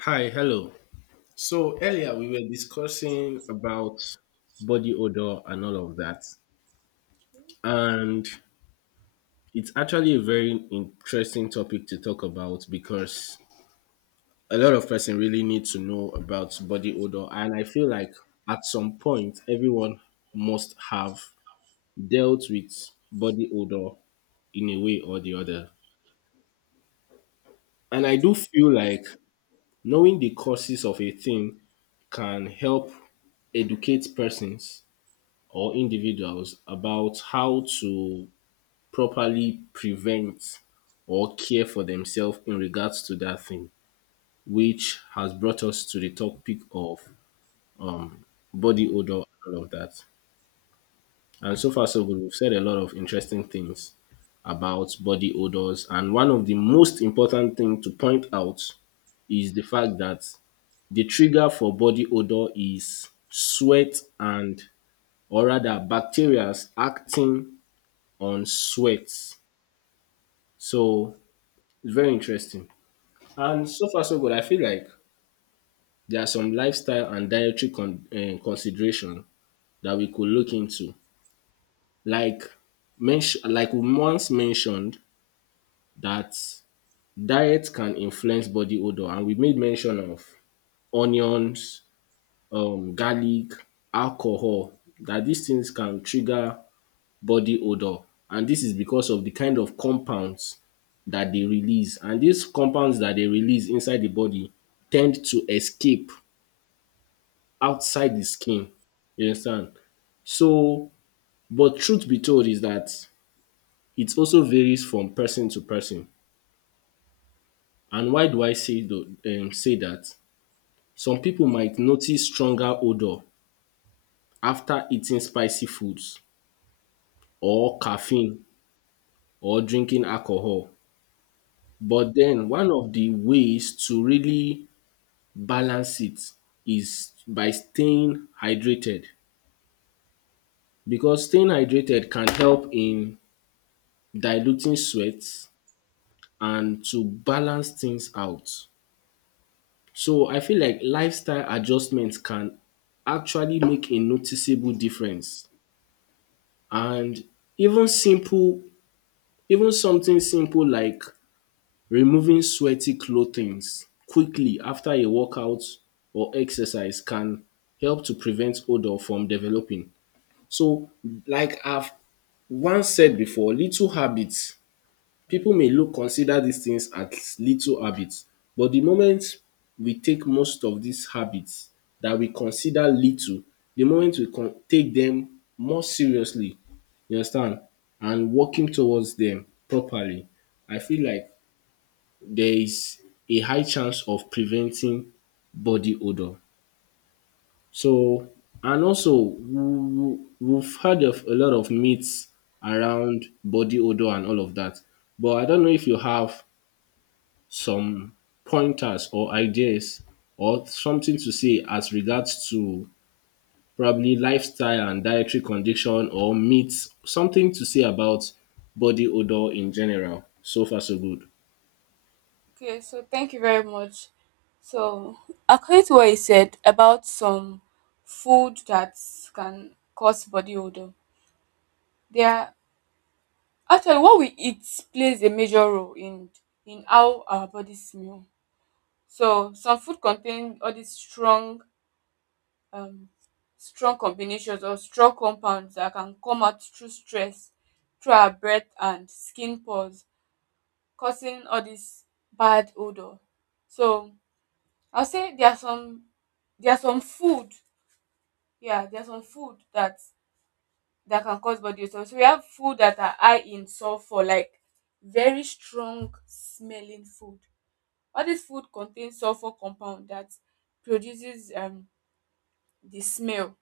Hi, hello. So earlier we were discussing about body odor and all of that. And it's actually a very interesting topic to talk about because a lot of person really need to know about body odor, and I feel like at some point everyone must have dealt with body odor in a way or the other. And I Yes. do feel like knowing the causes of a thing can help educate persons or individuals about how to properly prevent or care for themselves in regards to that thing, which has brought us to the topic of um, body odor and all of that. And so far, so good. We've said a lot of interesting things about body odors. And one of the most important thing to point out is the fact that the trigger for body odor is sweat and, or rather bacteria acting on sweat. So it's very interesting. And so far so good, I feel like there are some lifestyle and dietary consideration that we could look into. Like like we once mentioned that diet can influence body odor, and we made mention of onions, garlic, alcohol. That these things can trigger body odour, and this is because of the kind of compounds that they release, and these compounds that they release inside the body tend to escape outside the skin, you understand. So but truth be told is that it also varies from person to person. And why do I say say that? Some people might notice stronger odour after eating spicy foods or caffeine or drinking alcohol. But then one of the ways to really balance it is by staying hydrated, because staying hydrated can help in diluting sweat and to balance things out. So I feel like lifestyle adjustments can actually make a noticeable difference. And even simple, even something simple like removing sweaty clothings quickly after a workout or exercise can help to prevent odour from developing. So like I've once said before, people may look consider these things as little habits, but the moment we take most of these habits that we consider little, the moment we take them more seriously, you understand, and working towards them properly, I feel like there is a high chance of preventing body odor. So, and also we've heard of a lot of myths around body odor and all of that. But I don't know if you have some pointers or ideas or something to say as regards to probably lifestyle and dietary condition or myths, something to say about body odor in general. So far, so good. Okay, so thank you very much. So, according to what you said about some food that can cause body odor, there are actually what we eat plays a major role in how our bodies smell. So, some food contain all these um, strong combinations or strong compounds that can come out through stress, through our breath and skin pores, causing all this bad odor. So I'll say there are some food, yeah, there are some food that can cause body odor. So we have food that are high in sulfur, like very strong smelling food. All this food contains sulfur compound that produces the smell,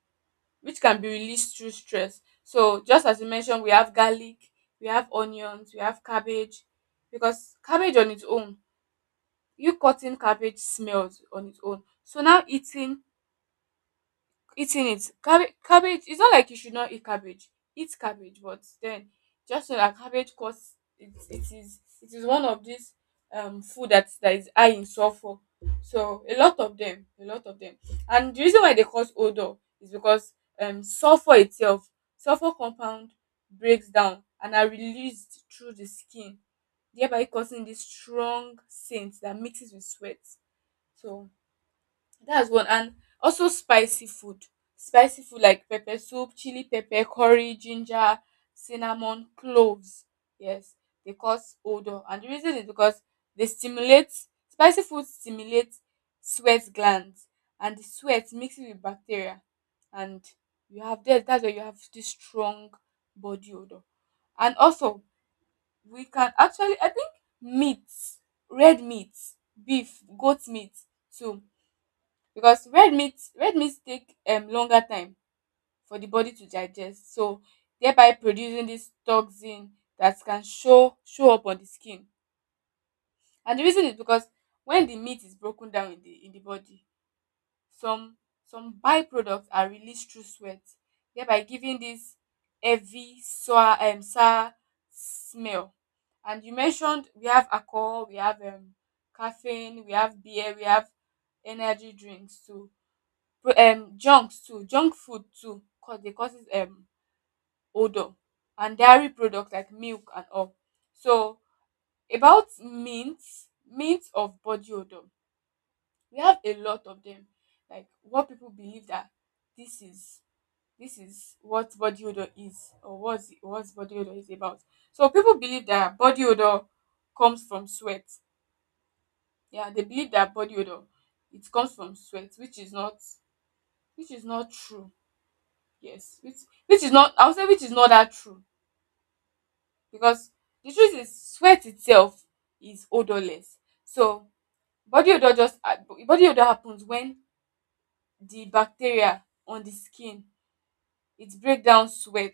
which can be released through stress. So just as you mentioned, we have garlic, we have onions, we have cabbage, because cabbage on its own, you cutting cabbage smells on its own. So now eating it cabbage it's not like you should not eat cabbage but then just know that cabbage cause it is one of these food that is high in sulfur, so a lot of them and the reason why they cause odor is because um sulfur itself sulfur compound breaks down and are released through the skin, thereby causing this strong scent that mixes with sweat. So that's one. And also spicy food. Spicy food like pepper soup, chili pepper, curry, ginger, cinnamon, cloves. Yes, they cause odor. And the reason is because they stimulate, spicy food stimulates sweat glands. And the sweat mixes with bacteria. And you have that. That's why you have this strong body odor. And also, we can actually, I think meat, red meat, beef, goat meat too, because red meat take longer time for the body to digest, so thereby producing this toxin that can show up on the skin. And the reason is because when the meat is broken down in the body, some some byproducts are released through sweat, thereby giving this heavy sour smell. And you mentioned we have alcohol, we have caffeine, we have beer, we have energy drinks too. Junk food too cause dey causes odour, and dairy products like milk and all. So about mint of body odour, we have a lot of them, like what people believe that this is this is what body odour is, or what's body odour is about. So people believe that body odour comes from sweat. Yeah, they believe that body odour it comes from sweat, which is not true. Yes, which is not, I will say which is not that true, because the truth is sweat itself is odorless. So body odor happens when the bacteria on the skin it break down sweat,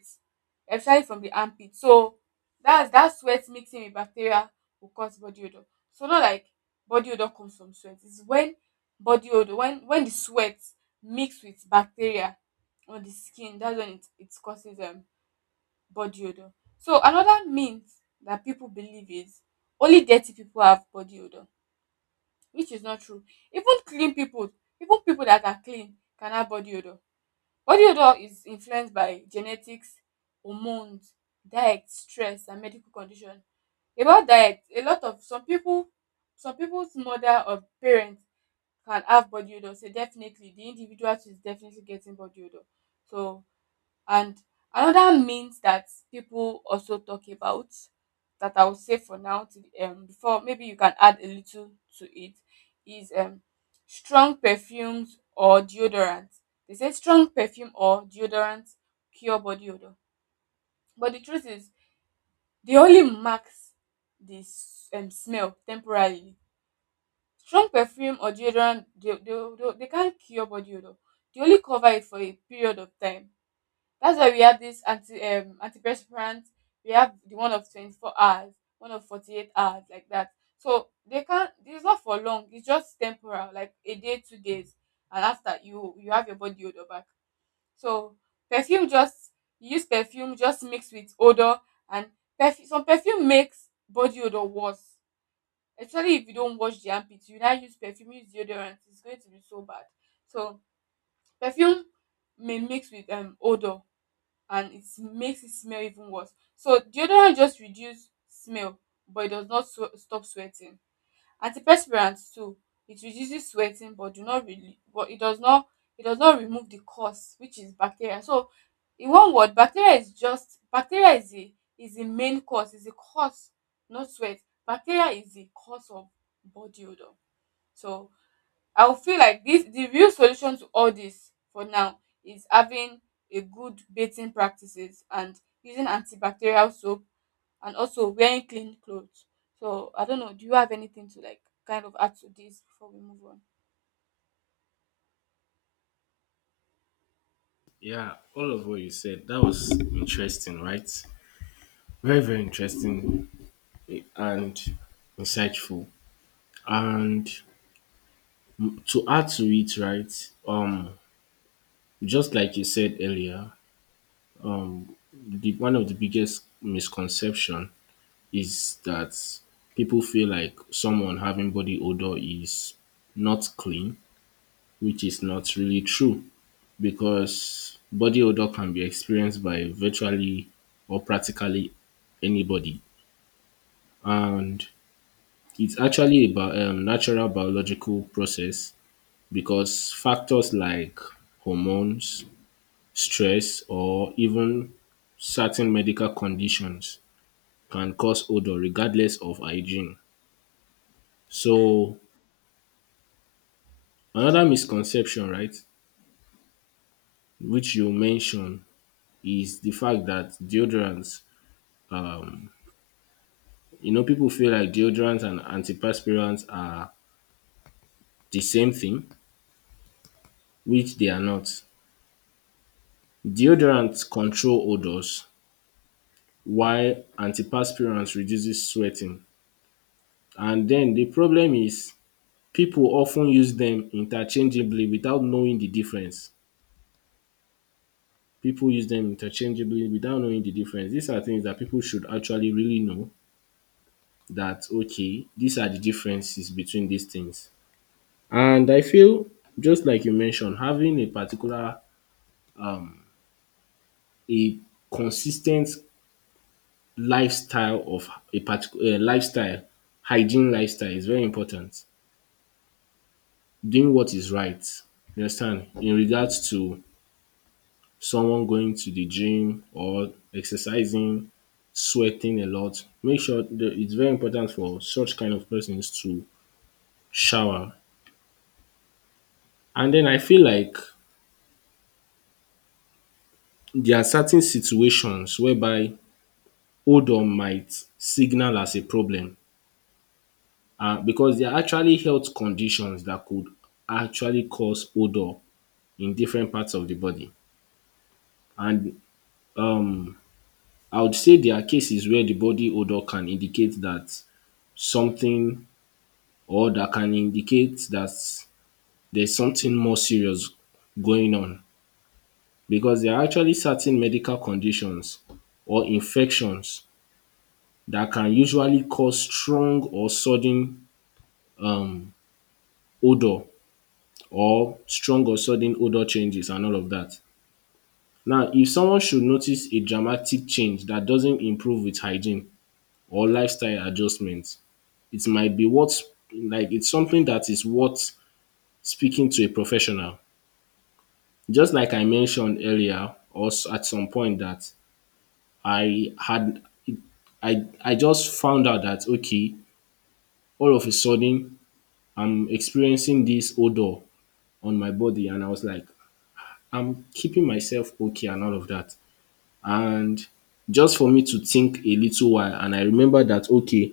especially from the armpit. So that's that sweat mixing with bacteria will cause body odor. So not like body odor comes from sweat. It's when body odor when the sweat mix with bacteria on the skin, that's when it causes body odor. So another myth that people believe is only dirty people have body odor, which is not true. Even clean people, even people that are clean can have body odor. Body odor is influenced by genetics, hormones, diet, stress, and medical condition. About diet, a lot of some people, some people's mother or parents can have body odor. So definitely, the individual is definitely getting body odor. So and another means that people also talk about that I will say for now to before maybe you can add a little to it is strong perfumes or deodorants. They say strong perfume or deodorants cure body odor. But the truth is they only max this smell temporarily. Strong perfume or deodorant they can't cure body odor. They only cover it for a period of time, that's why we have this antiperspirant. We have the one of 24 hours, one of 48 hours, like that. So they can't. It's not for long. It's just temporal, like a day, 2 days, and after you have your body odor back. So perfume just you use perfume just mix with odor and perfume. Some perfume makes body odor worse, especially if you don't wash the armpits. You now use perfume, use deodorant. It's going to be so bad. So perfume may mix with odor and it makes it smell even worse. So deodorant just reduce smell, but it does not stop sweating. Antiperspirants too, it reduces sweating, but it does not remove the cause, which is bacteria. So in one word, bacteria is the main cause, is the cause, not sweat. Bacteria is the cause of body odor. So I will feel like this the real solution to all this for now is having a good bathing practices and using antibacterial soap and also wearing clean clothes. So I don't know, do you have anything to like kind of add to this before we move on? Yeah, all of what you said, that was interesting, right? Very, very interesting and insightful. And to add to it, right? Just like you said earlier, the one of the biggest misconception is that people feel like someone having body odor is not clean, which is not really true, because body odor can be experienced by virtually or practically anybody, and it's actually about natural biological process, because factors like hormones, stress, or even certain medical conditions can cause odor regardless of hygiene. So another misconception, right, which you mentioned, is the fact that deodorants, you know, people feel like deodorants and antiperspirants are the same thing, which they are not. Deodorants control odors why antiperspirants reduces sweating. And then the problem is people often use them interchangeably without knowing the difference. People use them interchangeably without knowing the difference. These are things that people should actually really know, that okay, these are the differences between these things. And I feel, just like you mentioned, having a particular a consistent lifestyle of a particular lifestyle, hygiene lifestyle is very important. Doing what is right. You understand? In regards to someone going to the gym or exercising, sweating a lot, make sure that it's very important for such kind of persons to shower. And then I feel like there are certain situations whereby odor might signal as a problem, because there are actually health conditions that could actually cause odor in different parts of the body. And um I would say there are cases where the body odor can indicate that something or that can indicate that there's something more serious going on, because there are actually certain medical conditions or infections that can usually cause strong or sudden um, odor, or strong or sudden odor changes and all of that. Now, if someone should notice a dramatic change that doesn't improve with hygiene or lifestyle adjustments, it might be what, like it's something that is worth speaking to a professional. Just like I mentioned earlier, or at some point that I had, I just found out that okay, all of a sudden I'm experiencing this odor on my body, and I was like, I'm keeping myself okay and all of that. And just for me to think a little while, and I remember that okay,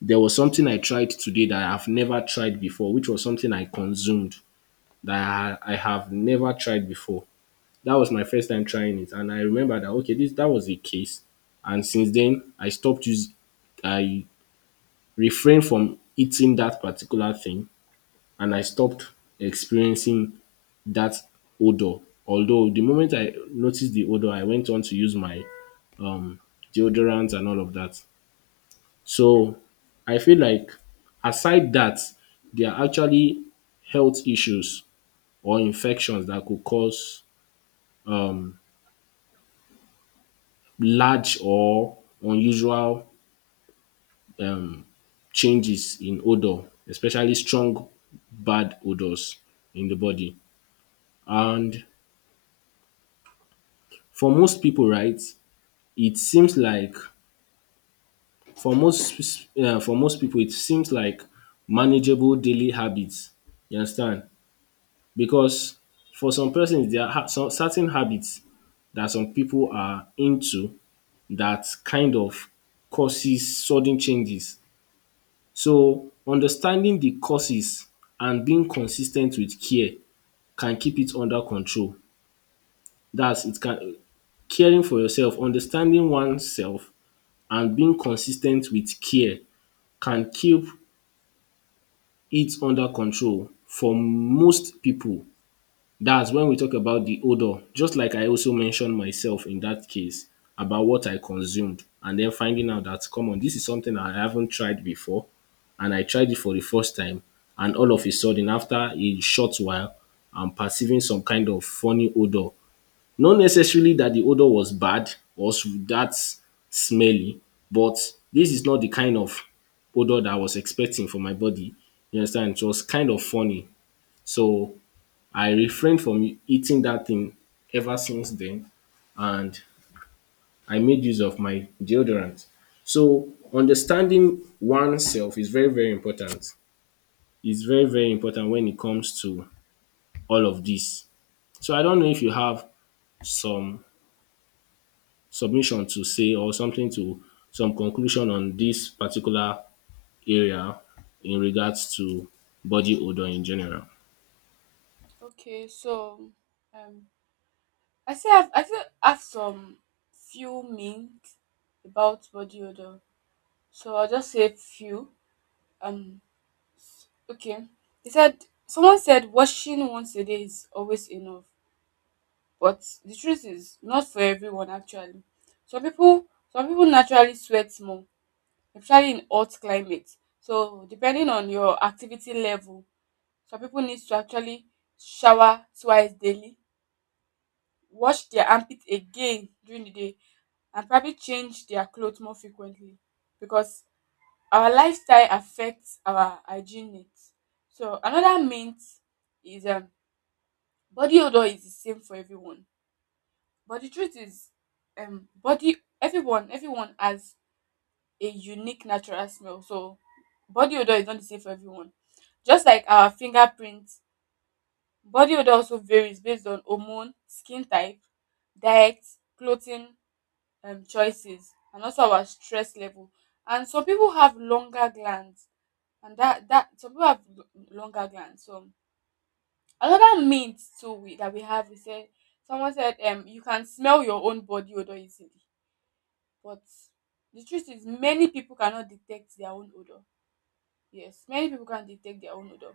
there was something I tried today that I've never tried before, which was something I consumed that I have never tried before. That was my first time trying it, and I remember that okay, this that was a case, and since then I stopped using, I refrained from eating that particular thing, and I stopped experiencing that odor. Although the moment I noticed the odor, I went on to use my um deodorant and all of that. So I feel like aside that, there are actually health issues or infections that could cause large or unusual changes in odour, especially strong bad odours in the body. And for most people, right, it seems like for most people, it seems like manageable daily habits, you understand, because for some persons there are some certain habits that some people are into that kind of causes sudden changes. So understanding the causes and being consis ten t with care can keep it under control. Dats it can caring for yourself, understanding oneself and being consis ten t with care can keep it under control for most pipu. That's when we talk about the odor, just like I also mentioned myself in that case about what I consumed and then finding out that come on, this is something I haven't tried before and I tried it for the first time. And all of a sudden, after a short while, I'm perceiving some kind of funny odor. Not necessarily that the odor was bad or that smelly, but this is not the kind of odor that I was expecting for my body. You understand? It was kind of funny. So I refrained from eating that thing ever since then, and I made use of my deodorant. So understanding oneself is very, very important. It's very, very important when it comes to all of this. So I don't know if you have some submission to say or something to some conclusion on this particular area in regards to body odor in general. Okay, so um I still have some few mints about body odor. So I'll just say few. Um okay. He said Someone said washing once a day is always enough. But the truth is not for everyone actually. Some people some people naturally sweat more, especially in hot climates. So depending on your activity level, some people need to actually shower twice daily, wash their armpit again during the day, and probably change their clothes more frequently because our lifestyle affects our hygiene needs. So another mint is body odor is the same for everyone. But the truth is, body everyone everyone has a unique natural smell. So body odor is not the same for everyone. Just like our fingerprint, body odor also varies based on hormone, skin type, diet, clothing choices, and also our stress level. And some people have longer glands, and that some people have longer glands. So another myth too we, that we have, we said someone said you can smell your own body odor easily. But the truth is many people cannot detect their own odor. Yes, many people can detect their own odor.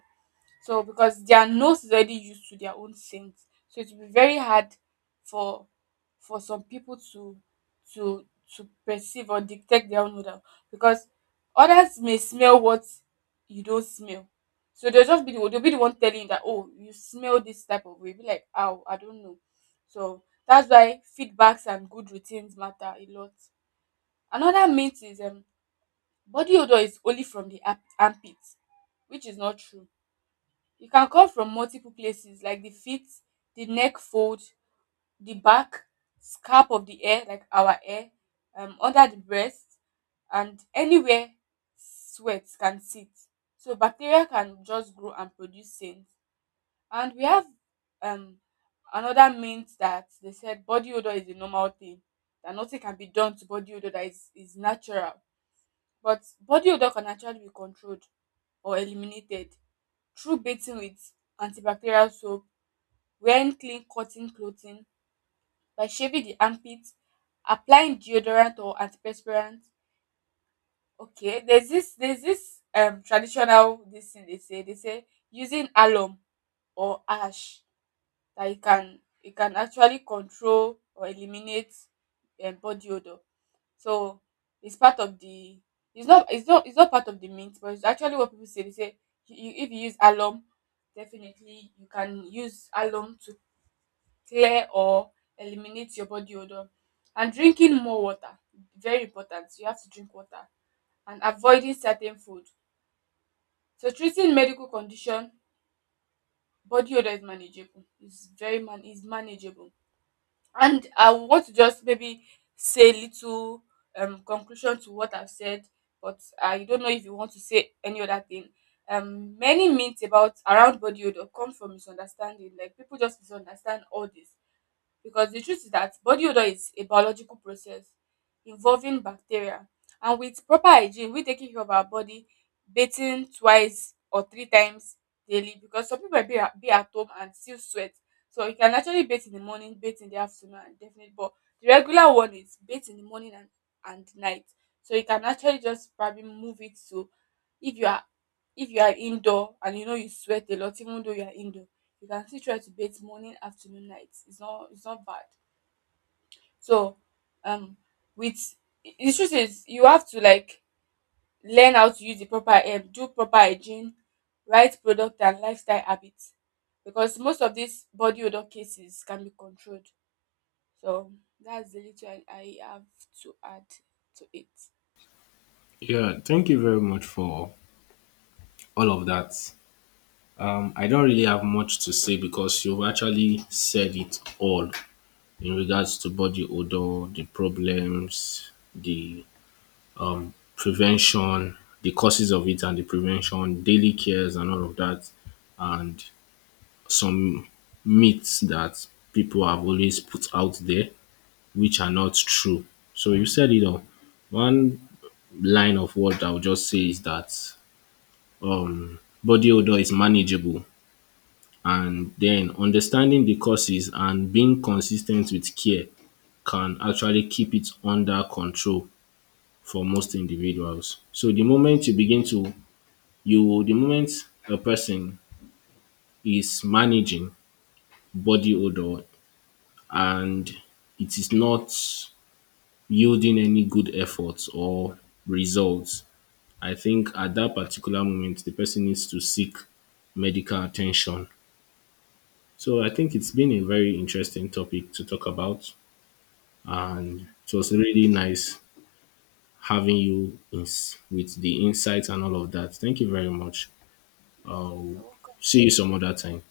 So because their nose is already used to their own scent. So it will be very hard for some people to to perceive or detect their own odor, because others may smell what you don't smell. So they'll be the one telling you that oh you smell this type of way. Be like oh I don't know. So that's why feedbacks and good routines matter a lot. Another myth is body odor is only from the armpit, which is not true. It can come from multiple places like the feet, the neck fold, the back, scalp of the hair, like our hair, under the breast, and anywhere sweat can sit. So bacteria can just grow and produce stains. And we have um, another myth that they said body odor is a normal thing, that nothing can be done to body odor, that is natural, but body odor can actually be controlled or eliminated through bathing with antibacterial soap, wearing clean cotton clothing, by shaving the armpits, applying deodorant or antiperspirant. Okay, there's this traditional this thing they say using alum or ash, that you can actually control or eliminate body odor. So it's part of the it's not part of the mint, but it's actually what people say. They say if you use alum, definitely you can use alum to clear or eliminate your body odor. And drinking more water, very important. You have to drink water and avoiding certain food. So treating medical condition, body odor is manageable. It's very manageable. And I want to just maybe say little conclusion to what I've said, but I don't know if you want to say any other thing. Many myths about around body odor come from misunderstanding. Like people just misunderstand all this, because the truth is that body odor is a biological process involving bacteria, and with proper hygiene we taking care of our body, bathing twice or three times daily, because some people be at home and still sweat, so you can actually bathe in the morning, bathe in the afternoon, and definitely but the regular one is bathe in the morning and night. So you can actually just probably move it to, if you are indoor and you know you sweat a lot, even though you are indoor, you can still try to bait morning, afternoon, night. It's not bad. So um with the truth is you have to like learn how to use the proper herb, do proper hygiene, right product and lifestyle habits. Because most of these body odor cases can be controlled. So that's the little I have to add to it. Yeah, thank you very much for all of that. I don't really have much to say because you've actually said it all in regards to body odor, the problems, the prevention, the causes of it and the prevention, daily cares and all of that, and some myths that people have always put out there which are not true. So you said it all. One line of what I would just say is that body odor is manageable. And then understanding the causes and being consistent with care can actually keep it under control for most individuals. So the moment you begin to you the moment a person is managing body odor and it is not yielding any good efforts or results, I think at that particular moment the person needs to seek medical attention. So I think it's been a very interesting topic to talk about. And it was really nice having you in, with the insights and all of that. Thank you very much. Thank I'll you. see you some other time.